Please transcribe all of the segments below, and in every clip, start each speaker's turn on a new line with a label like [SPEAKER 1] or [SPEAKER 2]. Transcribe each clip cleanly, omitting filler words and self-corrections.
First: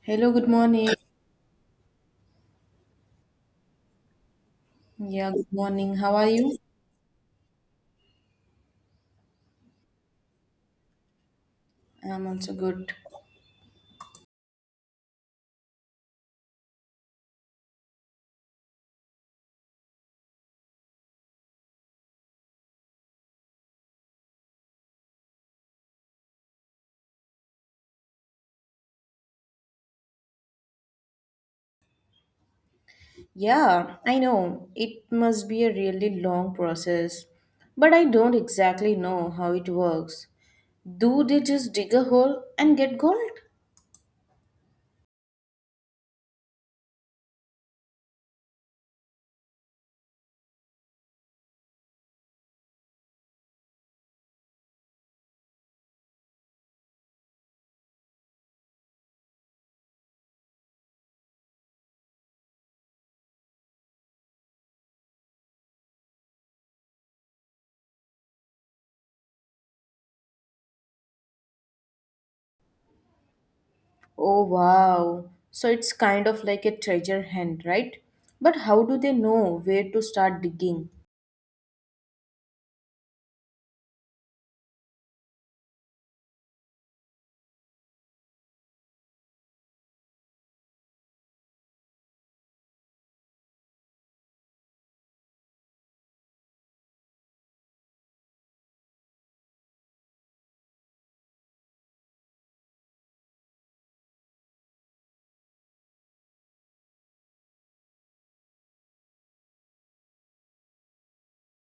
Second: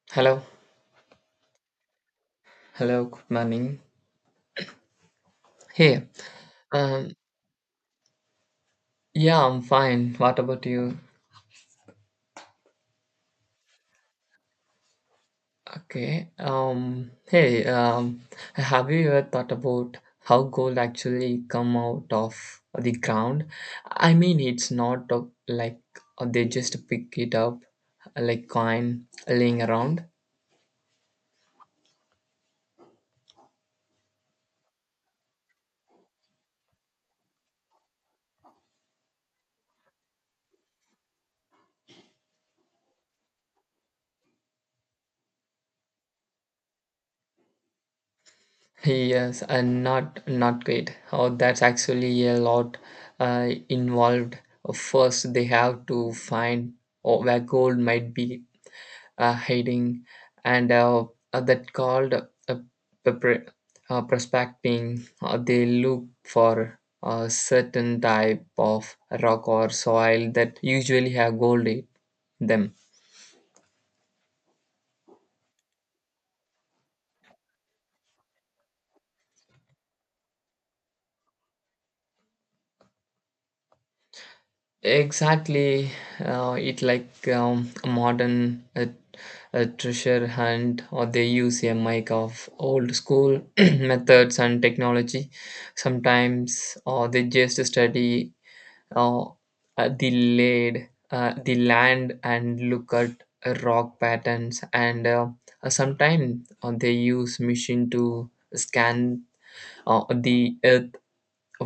[SPEAKER 1] Hello,
[SPEAKER 2] Hello,
[SPEAKER 1] good morning.
[SPEAKER 2] hello, good morning.
[SPEAKER 1] Yeah, good morning.
[SPEAKER 2] Hey,
[SPEAKER 1] How are you?
[SPEAKER 2] um, yeah, I'm fine. What about you?
[SPEAKER 1] I'm also good.
[SPEAKER 2] Okay, hey, have you ever thought about how gold actually come out of the ground? I mean, it's not like they just pick it up like coin laying around.
[SPEAKER 1] Yeah, I know. It must be a really long process, but I don't exactly know how it works. Do they just dig a hole and get gold?
[SPEAKER 2] Yes, and not great. Oh, that's actually a lot involved. First, they have to find oh, where gold might be hiding, and that called prospecting. They look for a certain type of rock or soil that usually have gold in them.
[SPEAKER 1] Oh, wow. So it's kind of like a treasure hunt, right? But how do they know where to start digging?
[SPEAKER 2] Exactly, it like a modern a treasure hunt, or they use a mic of old school methods and technology. Sometimes, or they just study uh, the laid the land and look at rock patterns, and sometimes they use machine to scan the earth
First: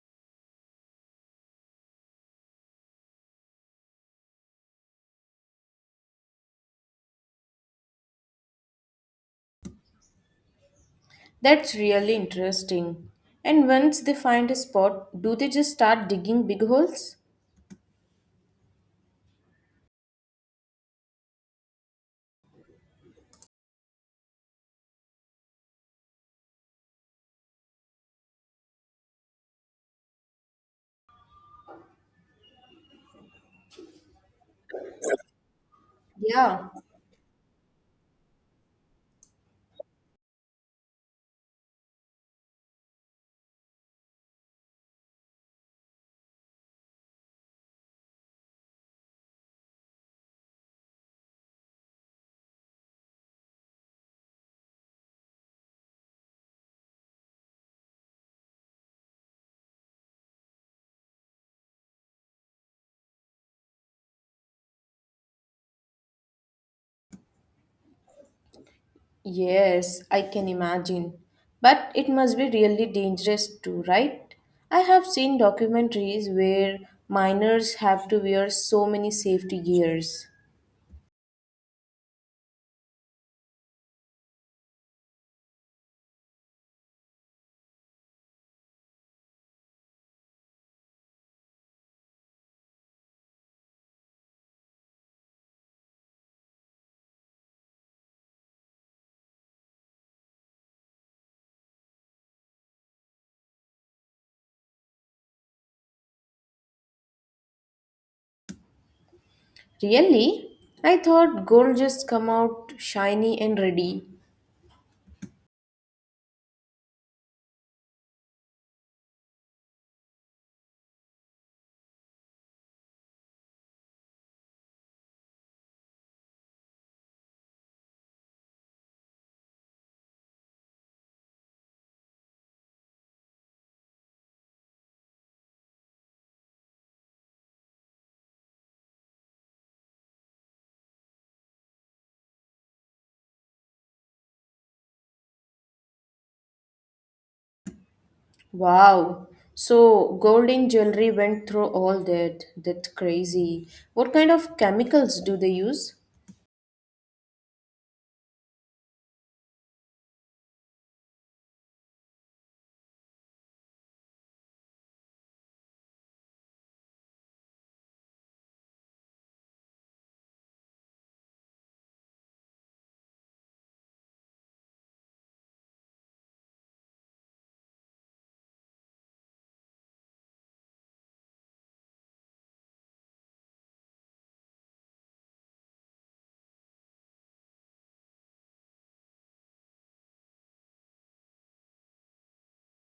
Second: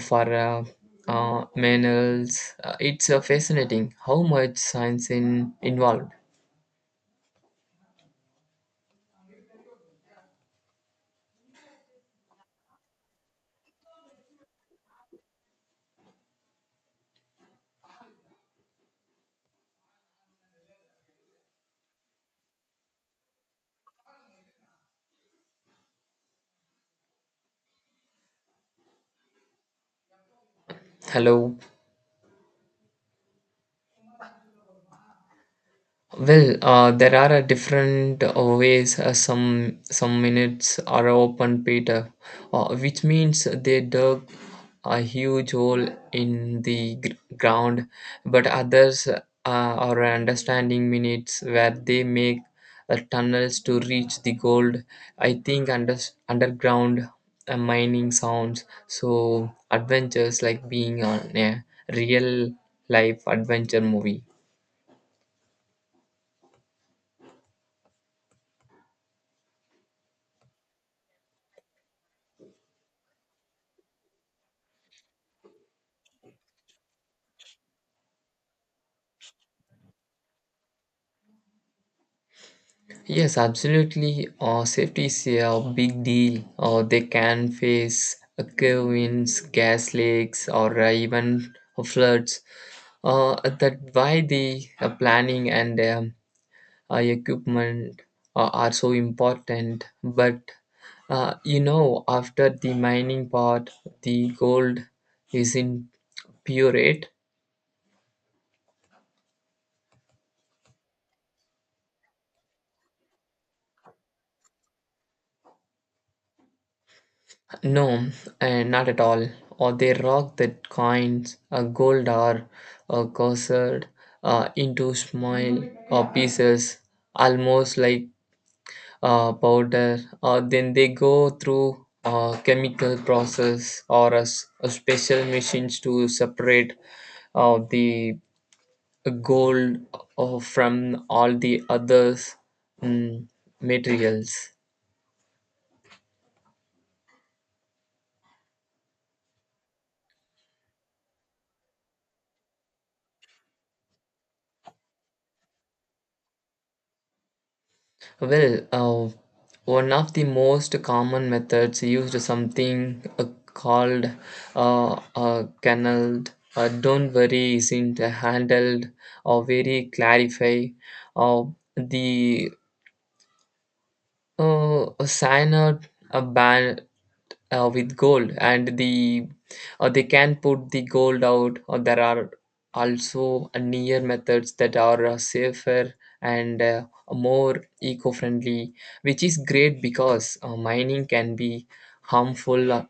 [SPEAKER 2] for manuals. It's fascinating how much science in involved.
[SPEAKER 1] That's really interesting. And once they find a spot, do they just start digging big holes?
[SPEAKER 2] Hello. Well,
[SPEAKER 1] Yeah,
[SPEAKER 2] there are different ways. Some minutes are open Peter, which means they dug a huge hole in the ground. But others are understanding minutes where they make tunnels to reach the gold. I think underground mining sounds so adventures like being on a real life adventure movie.
[SPEAKER 1] Yes, I can imagine. But it must be really dangerous too, right? I have seen documentaries where miners have to wear so many safety gears.
[SPEAKER 2] Yes, absolutely. Safety is a big deal. They can face curve winds, gas leaks, or even floods. That why the planning and equipment are so important. But you know, after the mining part, the gold is in pyrite.
[SPEAKER 1] Really? I thought gold just come out shiny and ready.
[SPEAKER 2] No, not at all. Or they rock the coins, gold or coarsed into small pieces, almost like powder. Or then they go through a chemical process or a, a special machines to separate the gold from all the others mm, materials.
[SPEAKER 1] Wow. So gold in jewelry went through all that. That's crazy. What kind of chemicals do they use?
[SPEAKER 2] Well, one of the most common methods used something called a canaled. Don't worry, isn't handled or very clarify. Or the sign out a ban with gold and the or they can put the gold out or there are also near methods that are safer and more eco-friendly, which is great because mining can be harmful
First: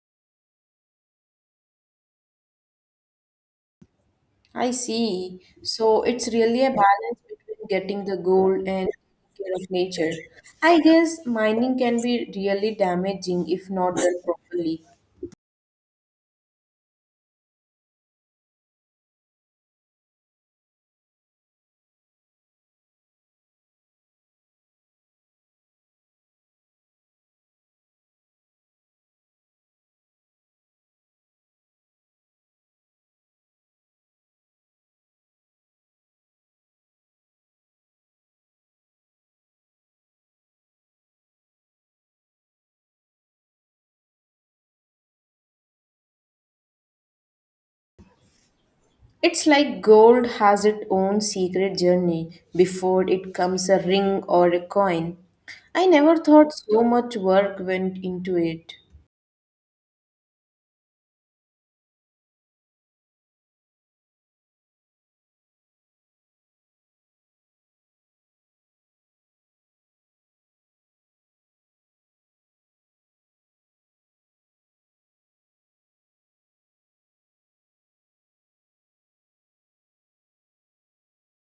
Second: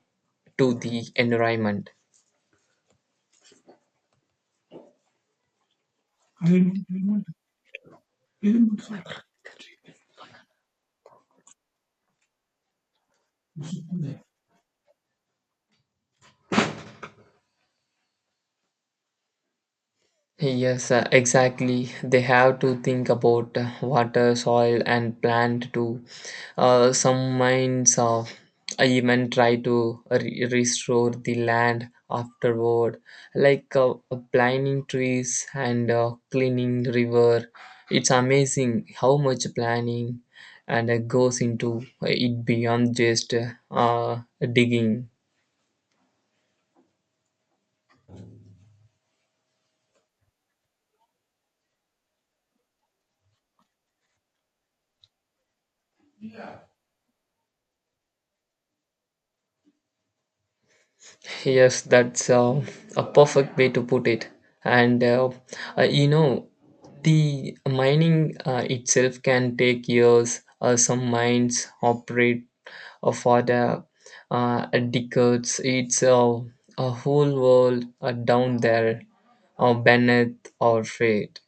[SPEAKER 2] to the environment.
[SPEAKER 1] I see. So it's really a balance between getting the gold and taking care of nature. I guess mining can be really damaging if not done properly.
[SPEAKER 2] Yes, exactly. They have to think about water, soil, and plant too. Some mines even try to restore the land afterward, like planting trees and cleaning river. It's amazing how much planning and goes into it beyond just uh, digging.
[SPEAKER 1] It's like gold has its own secret journey before it comes a ring or a coin. I never thought so much work went into it.
[SPEAKER 2] Yes, that's a perfect way to put it. And you know, the mining itself can take years. Some mines operate for the decades. It's a whole world down there, beneath our feet.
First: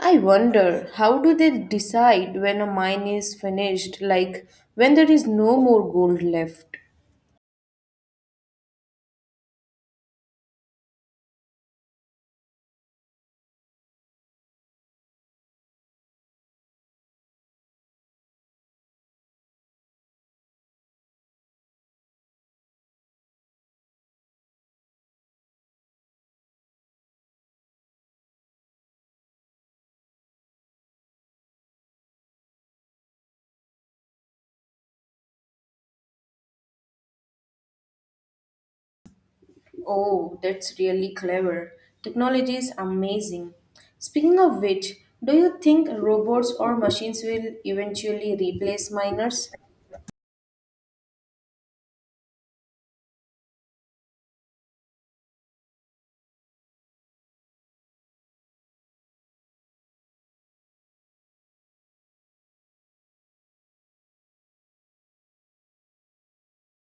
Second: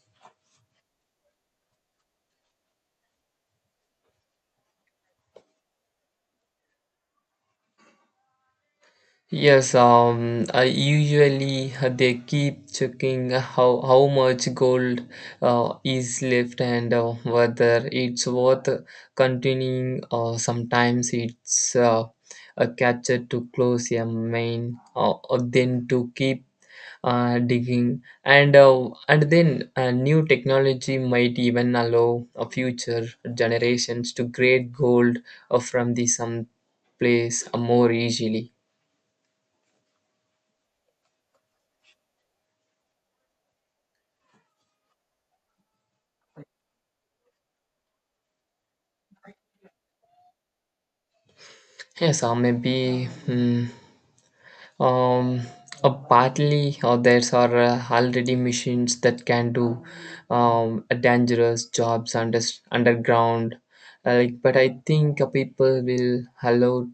[SPEAKER 1] I wonder how do they decide when a mine is finished, like when there is no more gold left?
[SPEAKER 2] Yes, I usually they keep checking how much gold is left and whether it's worth continuing. Or sometimes it's a catcher to close a mine, or then to keep digging, and then new technology might even allow future generations to grade gold from the some place more easily.
[SPEAKER 1] Oh, that's really clever. Technology is amazing. Speaking of which, do you think robots or machines will eventually replace miners?
[SPEAKER 2] Yes, or maybe um, partly or there's are already machines that can do a dangerous jobs underground. Like, but I think people will allow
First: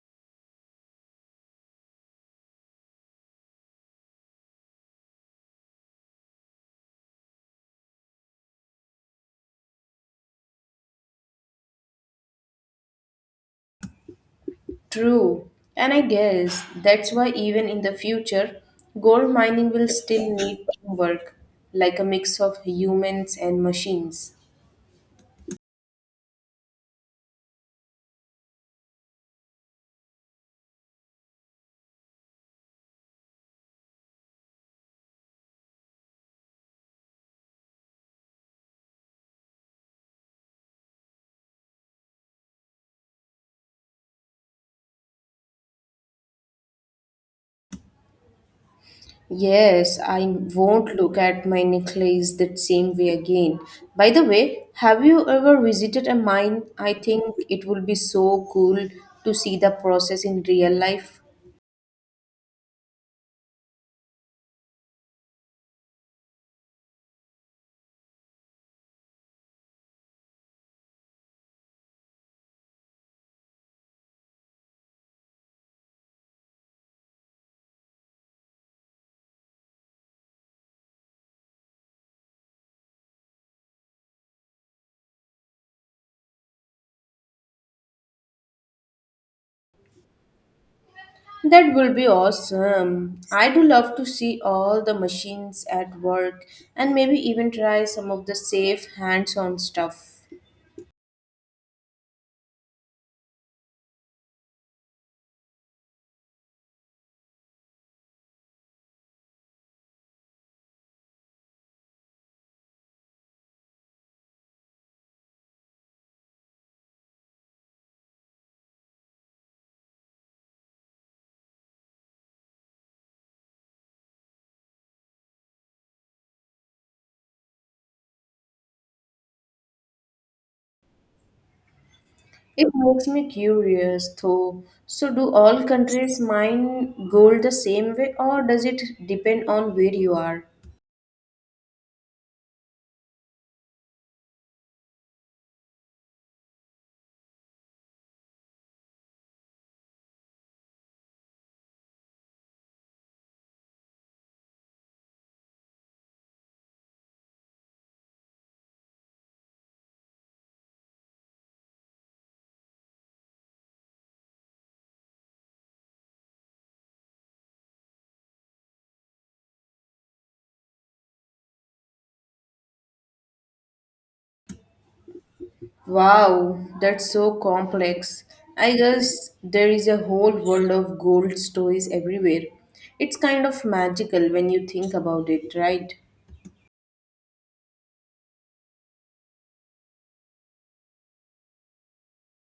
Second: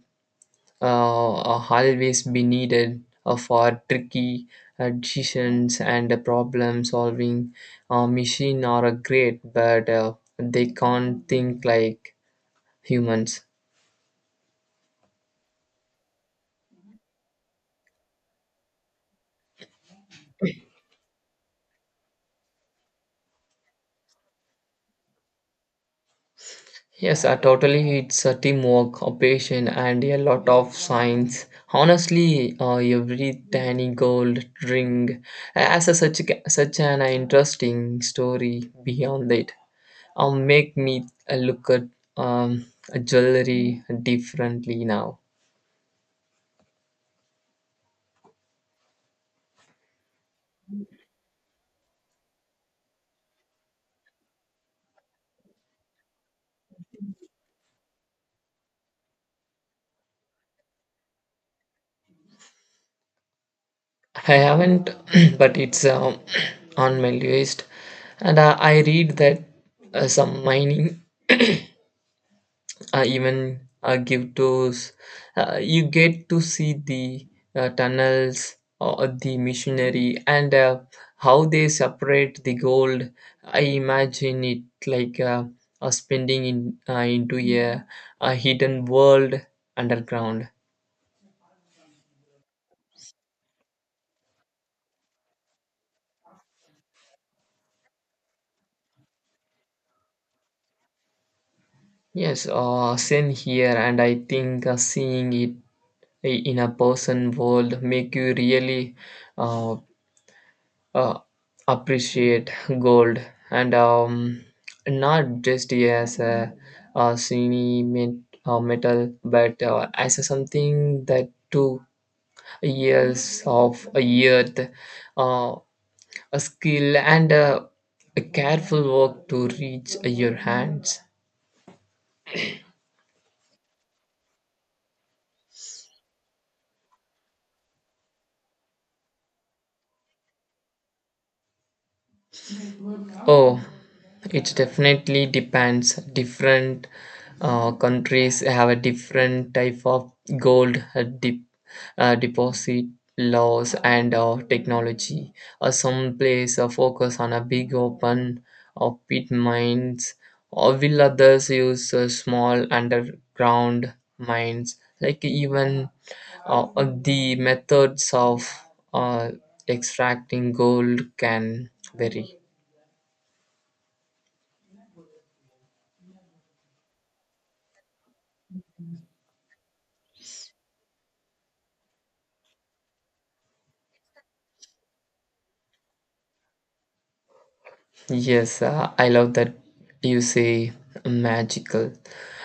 [SPEAKER 2] always be needed for tricky decisions and problem solving. Machine are great, but they can't think like humans.
[SPEAKER 1] True. And I guess that's why even in the future, gold mining will still need teamwork, like a mix of humans and machines.
[SPEAKER 2] Yes, totally. It's a teamwork, a patient, and a lot of science. Honestly, every tiny gold ring has a such an interesting story beyond it. Make me look at um, jewelry differently now.
[SPEAKER 1] Yes, I won't look at my necklace that same way again. By the way, have you ever visited a mine? I think it would be so cool to see the process in real life.
[SPEAKER 2] I haven't, but it's on my list, and I read that some mining even give tours. You get to see the tunnels or the missionary and how they separate the gold. I imagine it like spending in, into a hidden world underground.
[SPEAKER 1] That will be awesome. I do love to see all the machines at work and maybe even try some of the safe hands-on stuff.
[SPEAKER 2] Yes, same here, and I think seeing it in a person world make you really uh, uh, appreciate gold and not just as a shiny metal but as a something that took years of a year uh, a skill and a careful work to reach your hands.
[SPEAKER 1] It makes me curious though. So, do all countries mine gold the same way, or does it depend on where you are?
[SPEAKER 2] Oh, it definitely depends. Different countries have a different type of gold deposit laws and technology. Some place focus on a big open pit mines, or will others use small underground mines? Like even the methods of uh, extracting gold can vary.
[SPEAKER 1] Wow, that's so complex. I guess there is a whole world of gold stories everywhere. It's kind of magical when you think about it, right?
[SPEAKER 2] Yes, I love that you say magical.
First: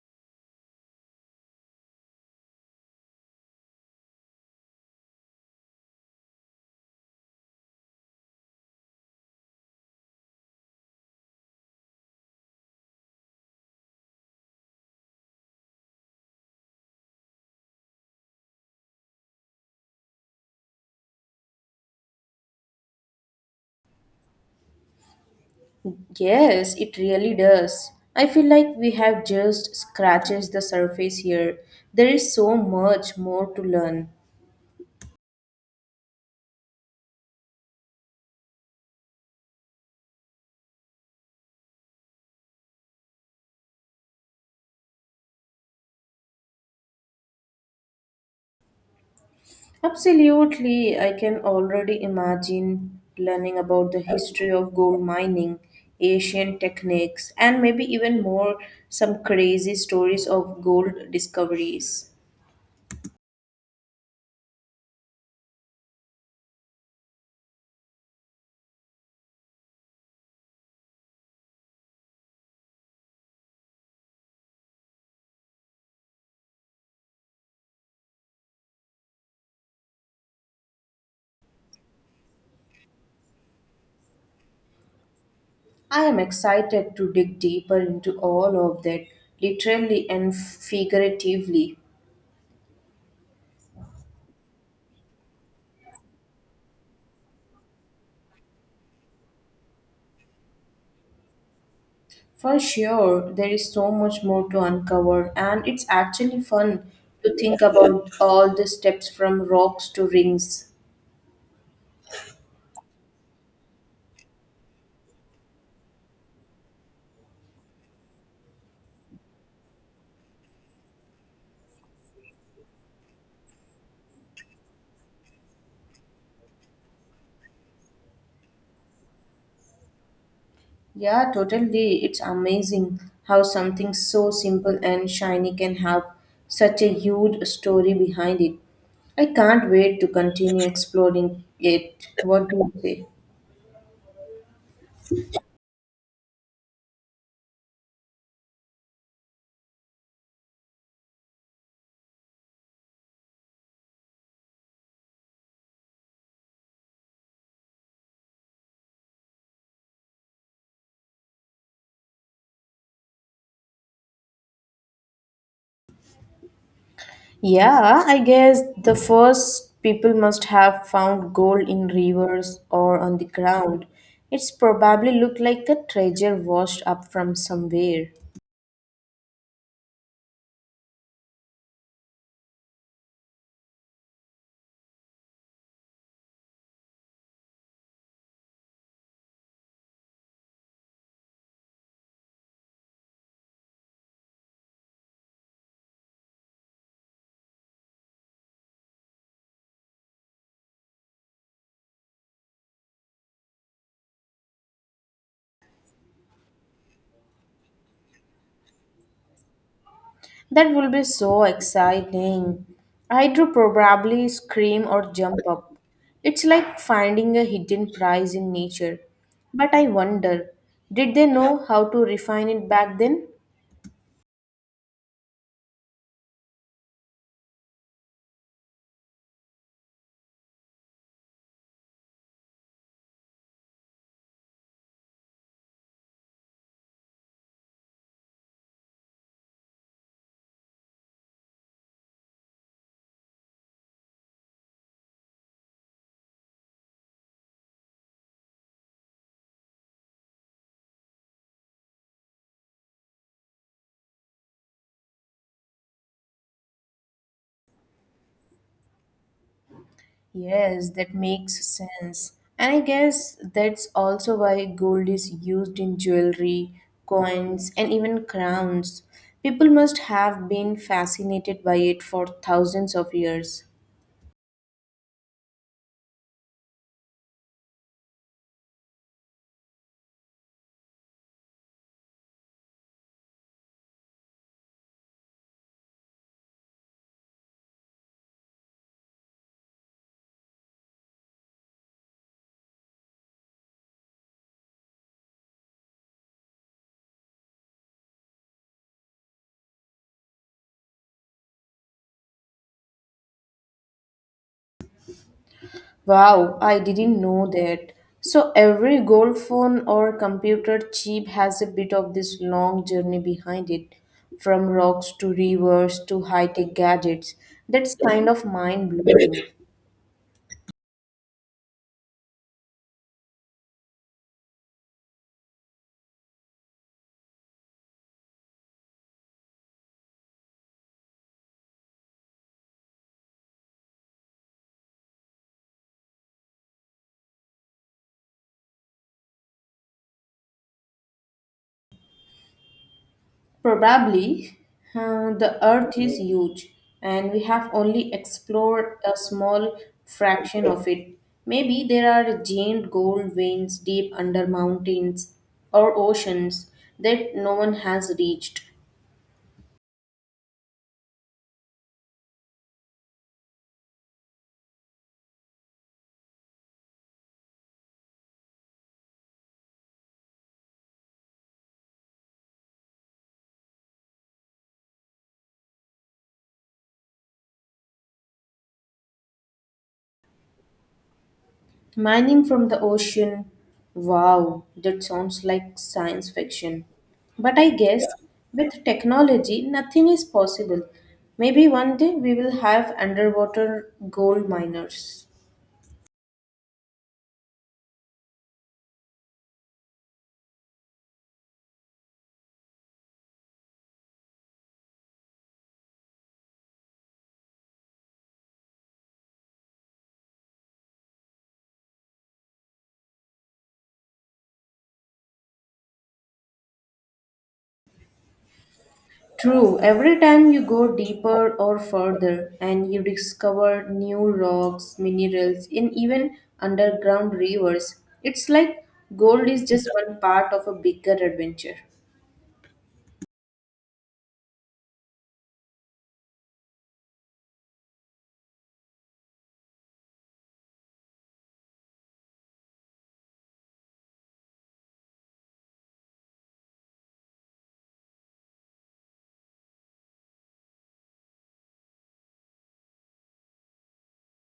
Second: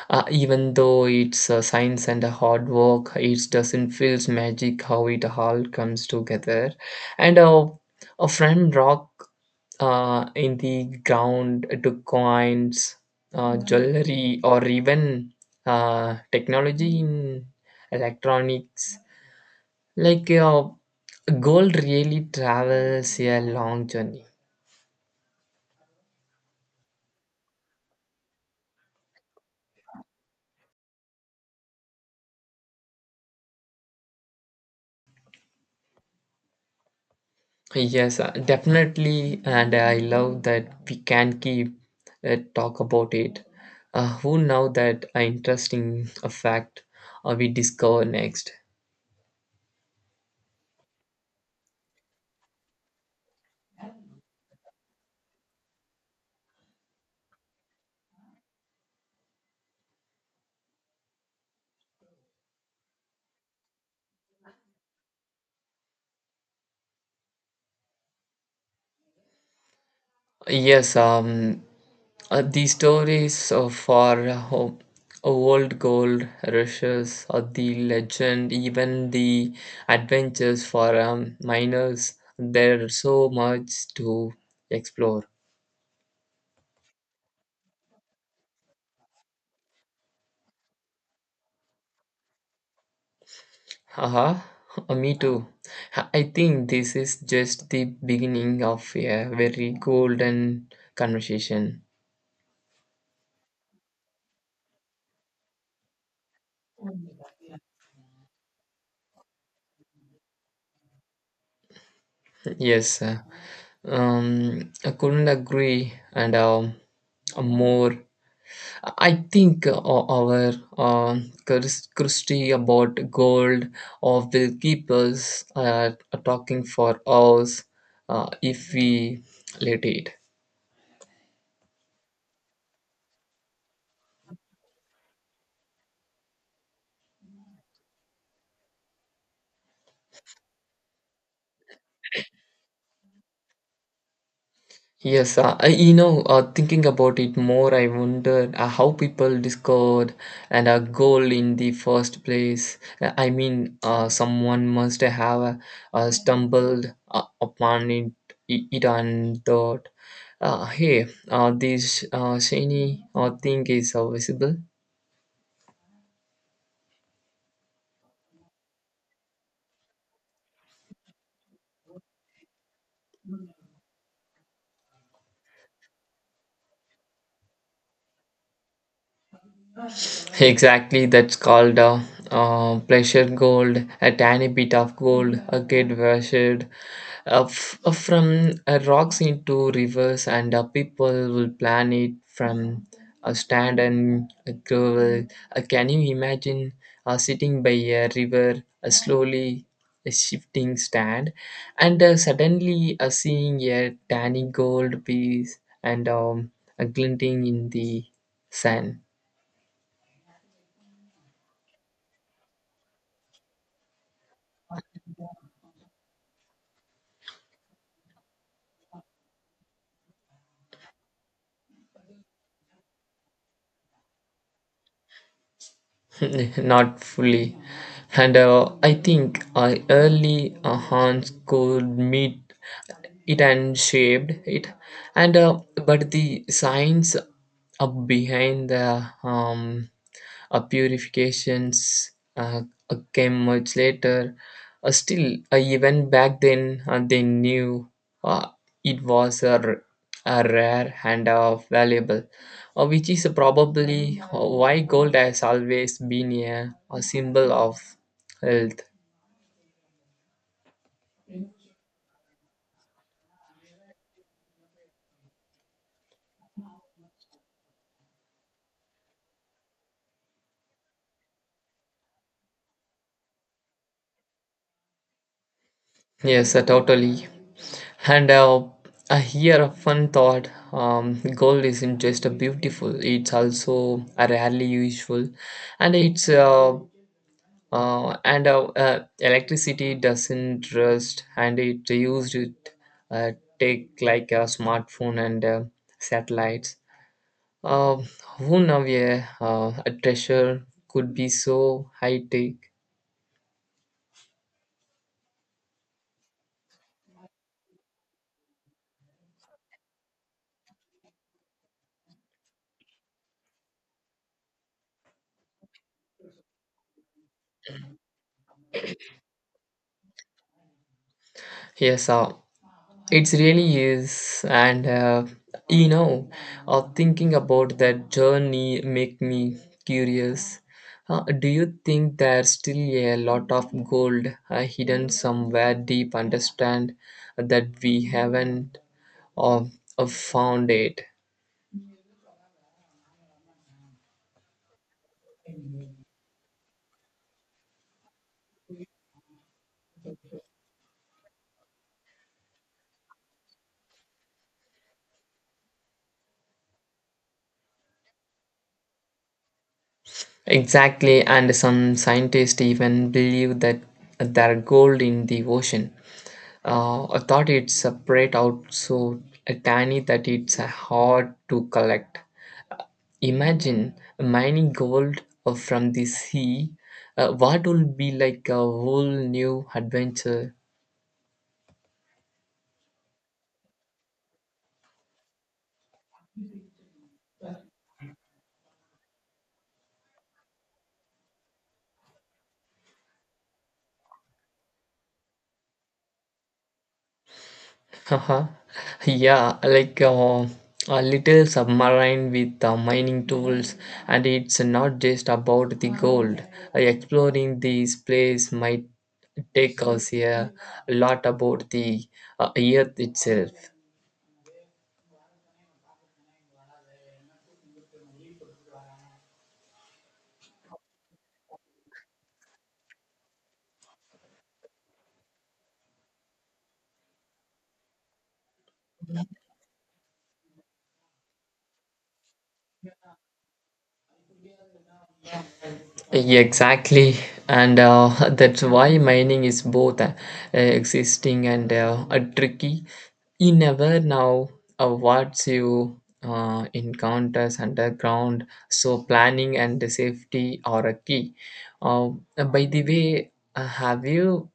[SPEAKER 2] Even though it's science and a hard work, it doesn't feel magic how it all comes together. And a friend rock in the ground to coins, jewelry, or even technology in electronics. Like gold really travels a long journey.
[SPEAKER 1] Yes, it really does. I feel like we have just scratched the surface here. There is so much more to learn.
[SPEAKER 2] Yes, definitely, and I love that we can keep talk about it. Who know that interesting fact we discover next?
[SPEAKER 1] Absolutely, I can already imagine learning about the history of gold mining, ancient techniques, and maybe even more some crazy stories of gold discoveries.
[SPEAKER 2] Yes, the stories of our old gold rushes, or the legend, even the adventures for miners. There's so much to explore.
[SPEAKER 1] I am excited to dig deeper into all of that, literally and figuratively.
[SPEAKER 2] Haha, me too. I think this is just the beginning of a very golden conversation.
[SPEAKER 1] For sure, there is so much more to uncover, and it's actually fun to think about all the steps from rocks to rings.
[SPEAKER 2] Yes, I couldn't agree, and more. I think our uh, Christie about gold or will keep us talking for hours if we let it.
[SPEAKER 1] Yeah, totally. It's amazing how something so simple and shiny can have such a huge story behind it. I can't wait to continue exploring it. What do you say?
[SPEAKER 2] Yes, you know, thinking about it more, I wonder how people discovered and a goal in the first place. I mean, someone must have stumbled upon it, it and thought, hey, this shiny thing is visible.
[SPEAKER 1] Yeah, I guess the first people must have found gold in rivers or on the ground. It's probably looked like the treasure washed up from somewhere.
[SPEAKER 2] Exactly, that's called pleasure gold, a tiny bit of gold, a get washed from rocks into rivers, and people will plan it from a stand and a gravel. Can you imagine sitting by a river, slowly a shifting stand, and suddenly seeing a tiny gold piece and a glinting in the sun?
[SPEAKER 1] That will be so exciting. I'd probably scream or jump up. It's like finding a hidden prize in nature. But I wonder, did they know how to refine it back then?
[SPEAKER 2] Not fully. And I think I early Hans could meet it and shaped it and but the science behind the purifications came much later still even back then they knew uh, it was a, a rare and valuable which is probably why gold has always been a symbol of health.
[SPEAKER 1] Yes, that makes sense. And I guess that's also why gold is used in jewelry, coins, and even crowns. People must have been fascinated by it for thousands of years.
[SPEAKER 2] Yes, totally. And I hear a fun thought. Gold isn't just a beautiful; it's also a rarely useful, and it's and electricity doesn't rust, and it used it uh, take like a smartphone and satellites. Uh, who know? Yeah, a treasure could be so high tech.
[SPEAKER 1] Wow, I didn't know that. So every gold phone or computer chip has a bit of this long journey behind it, from rocks to rivers to high-tech gadgets. That's kind of mind-blowing.
[SPEAKER 2] Yes, it really is, and you know, thinking about that journey make me curious. Do you think there's still a lot of gold hidden somewhere deep understand that we haven't uh, found it?
[SPEAKER 1] Probably, the Earth is huge, and we have only explored a small fraction of it. Maybe there are giant gold veins deep under mountains or oceans that no one has reached.
[SPEAKER 2] Exactly, and some scientists even believe that there are gold in the ocean. I thought it's spread out so tiny that it's hard to collect. Imagine mining gold from the sea. What will be like a whole new adventure?
[SPEAKER 1] Mining from the ocean. Wow, that sounds like science fiction. But I. Yeah, guess with technology, nothing is possible. Maybe one day we will have underwater gold miners.
[SPEAKER 2] Haha. Yeah, like a little submarine with mining tools, and it's not just about the gold. Exploring this place might take us a lot about the earth itself.
[SPEAKER 1] True, every time you go deeper or further and you discover new rocks, minerals, and even underground rivers, it's like gold is just one part of a bigger adventure.
[SPEAKER 2] Yeah, exactly, and that's why mining is both existing and tricky. You never know what you encounters underground, so planning and the safety are a key. Uh, by the way, have you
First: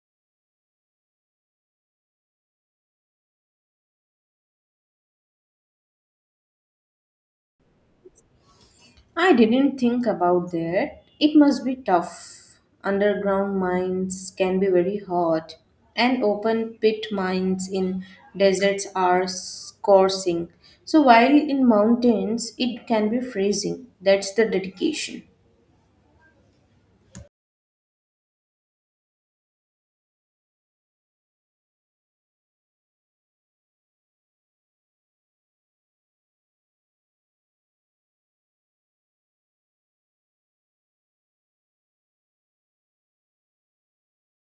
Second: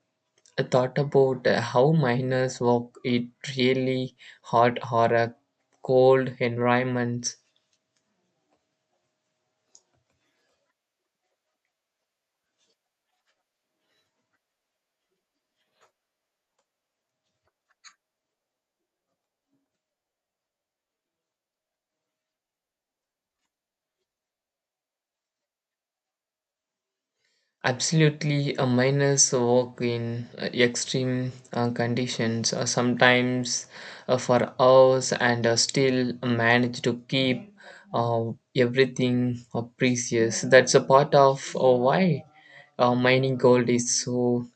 [SPEAKER 2] thought about how miners work? It really hot or a cold environments.
[SPEAKER 1] I didn't think about that. It must be tough. Underground mines can be very hot, and open pit mines in deserts are scorching. So, while in mountains, it can be freezing. That's the dedication.
[SPEAKER 2] Absolutely, a miners work in extreme conditions, sometimes for hours, and still manage to keep uh, everything precious. That's a part of why mining gold is so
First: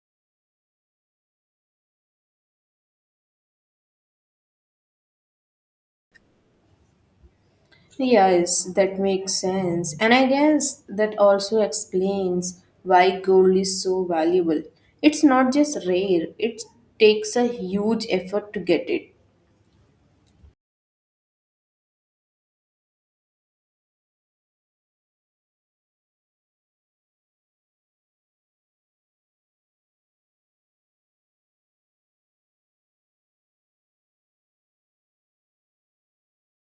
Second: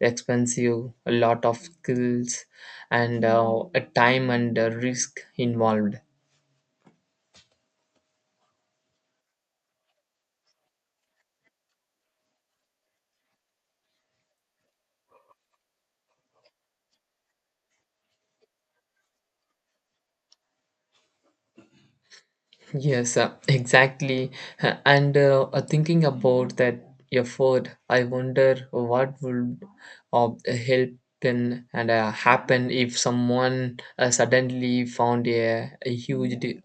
[SPEAKER 2] expensive, a lot of skills, and a time and risk involved.
[SPEAKER 1] Yes, that makes sense. And I guess that also explains why gold is so valuable. It's not just rare, it takes a huge effort to get it.
[SPEAKER 2] Yes, exactly. And thinking about that effort, I wonder what would uh, help then and happen if someone suddenly found a huge de-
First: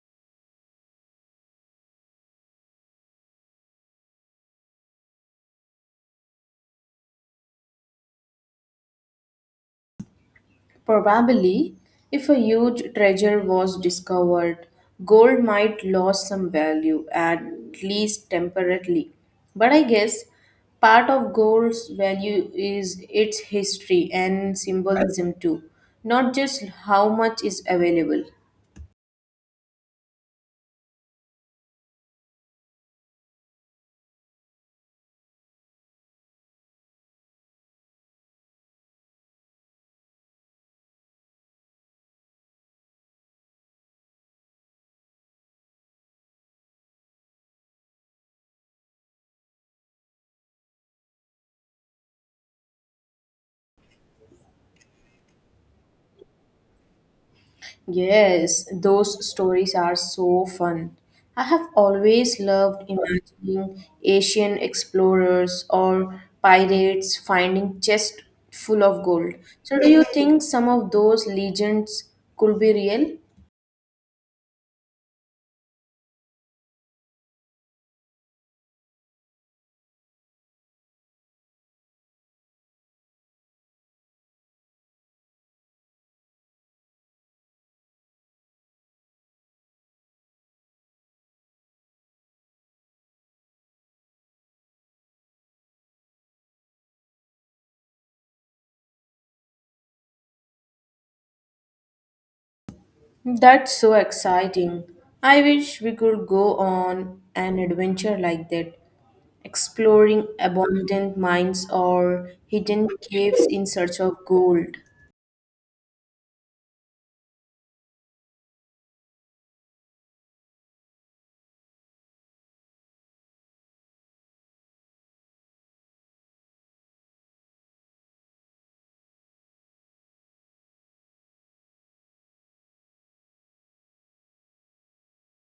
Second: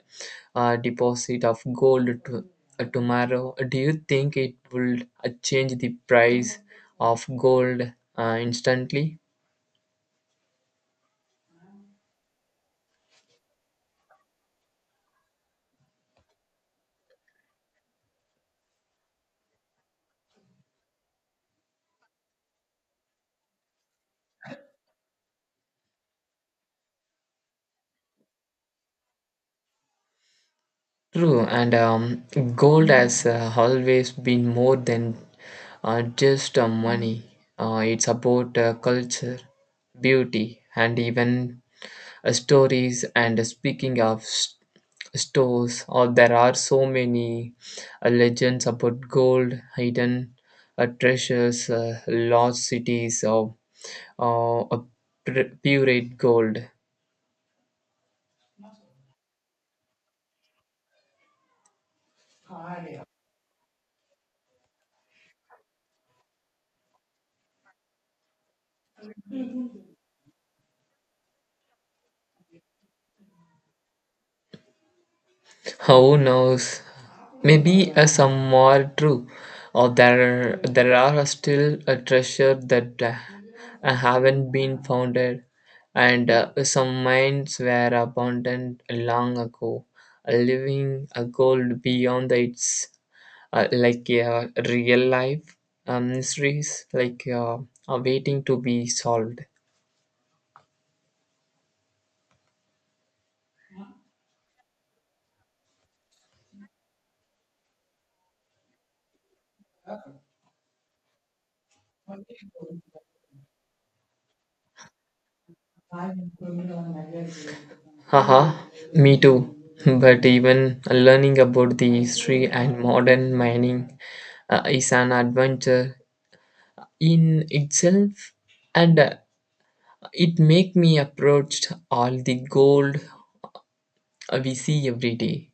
[SPEAKER 2] uh, deposit of gold to, tomorrow. Do you think it will change the price of gold instantly?
[SPEAKER 1] Probably, if a huge treasure was discovered, gold might lose some value, at least temporarily. But I guess part of gold's value is its history and symbolism too, not just how much is available.
[SPEAKER 2] True, and gold has always been more than just money. It's about culture, beauty, and even stories. And speaking of s stores, or there are so many legends about gold, hidden treasures, lost cities, or uh, uh, pure gold.
[SPEAKER 1] Yes, those stories are so fun. I have always loved imagining Asian explorers or pirates finding chests full of gold. So, do you think some of those legends could be real?
[SPEAKER 2] Who knows? Maybe some more true, or there are still a treasure that haven't been founded, and some mines were abandoned long ago, leaving a gold beyond its like real life mysteries, like are waiting to be solved.
[SPEAKER 1] That's so exciting. I wish we could go on an adventure like that, exploring abandoned mines or hidden caves in search of gold.
[SPEAKER 2] Haha, me too. But even learning about the history and modern mining is an adventure in itself, and it make me approach all the gold we see every day.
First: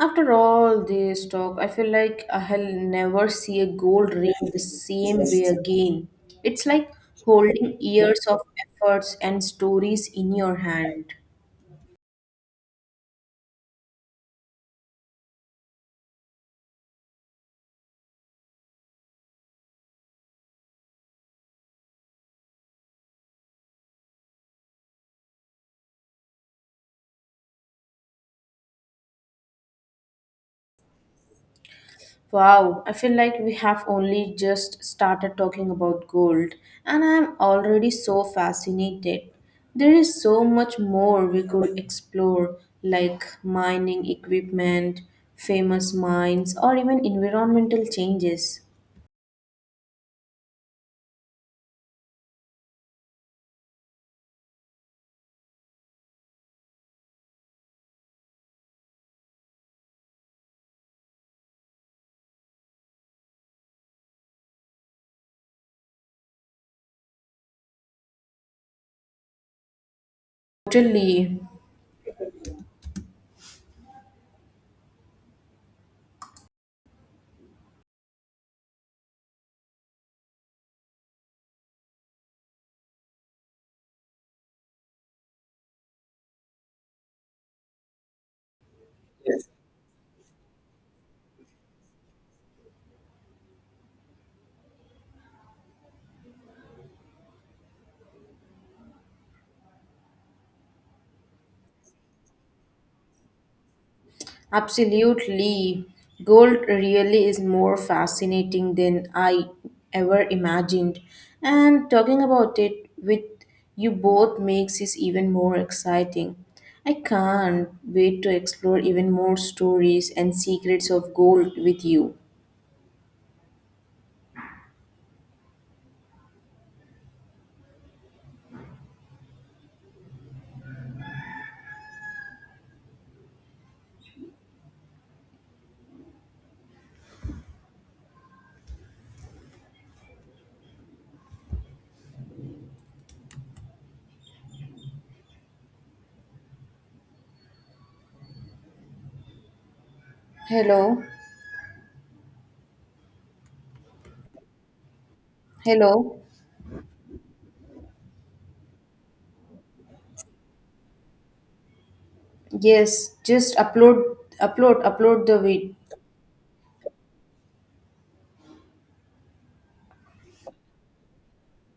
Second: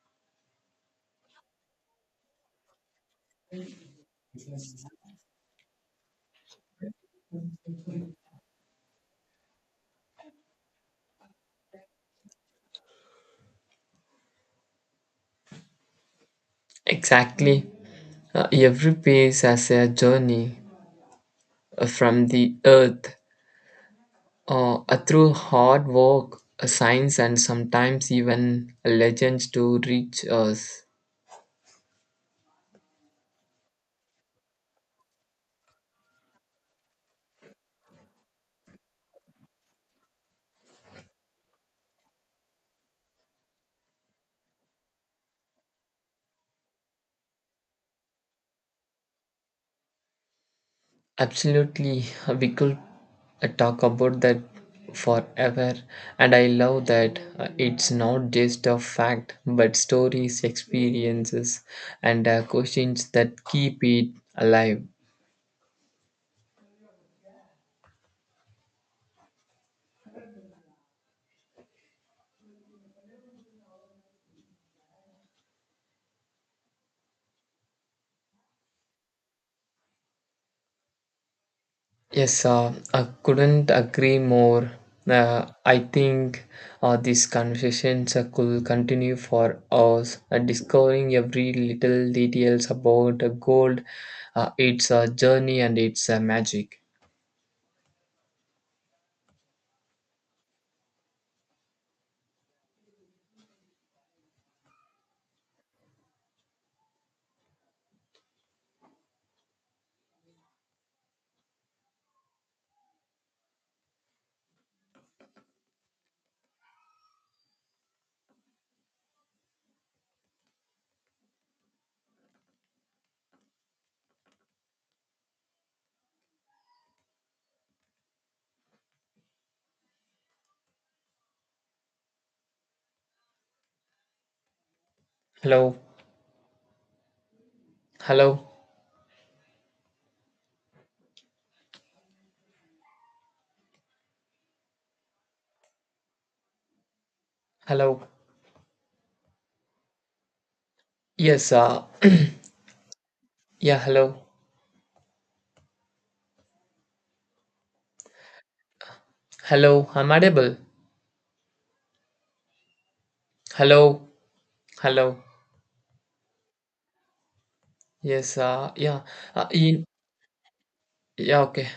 [SPEAKER 1] After all this talk, I feel like I'll never see a gold ring the same way again. It's like holding years of efforts and stories in your hand.
[SPEAKER 2] Exactly, every piece has a journey from the earth through hard work, science, and sometimes even legends to reach us.
[SPEAKER 1] Wow, I feel like we have only just started talking about gold, and I'm already so fascinated. There is so much more we could explore, like mining equipment, famous mines, or even environmental changes.
[SPEAKER 2] Absolutely, we could talk about that forever, and I love that it's not just a fact but stories, experiences, and questions that keep it alive.
[SPEAKER 1] Totally.
[SPEAKER 2] Yes, I couldn't agree more. I think these conversations could continue for hours, discovering every little details about gold, its journey, and its magic.
[SPEAKER 1] Absolutely. Gold really is more fascinating than I ever imagined. And talking about it with you both makes it even more exciting. I can't wait to explore even more stories and secrets of gold with you.
[SPEAKER 2] Hello. Hello, hello.
[SPEAKER 1] Hello.
[SPEAKER 2] Yes, yeah, hello,
[SPEAKER 1] Hello.
[SPEAKER 2] hello. I'm audible.
[SPEAKER 1] Yes, just
[SPEAKER 2] Hello,
[SPEAKER 1] upload
[SPEAKER 2] hello.
[SPEAKER 1] upload the vid
[SPEAKER 2] Yes, yeah, uh, in, yeah, okay.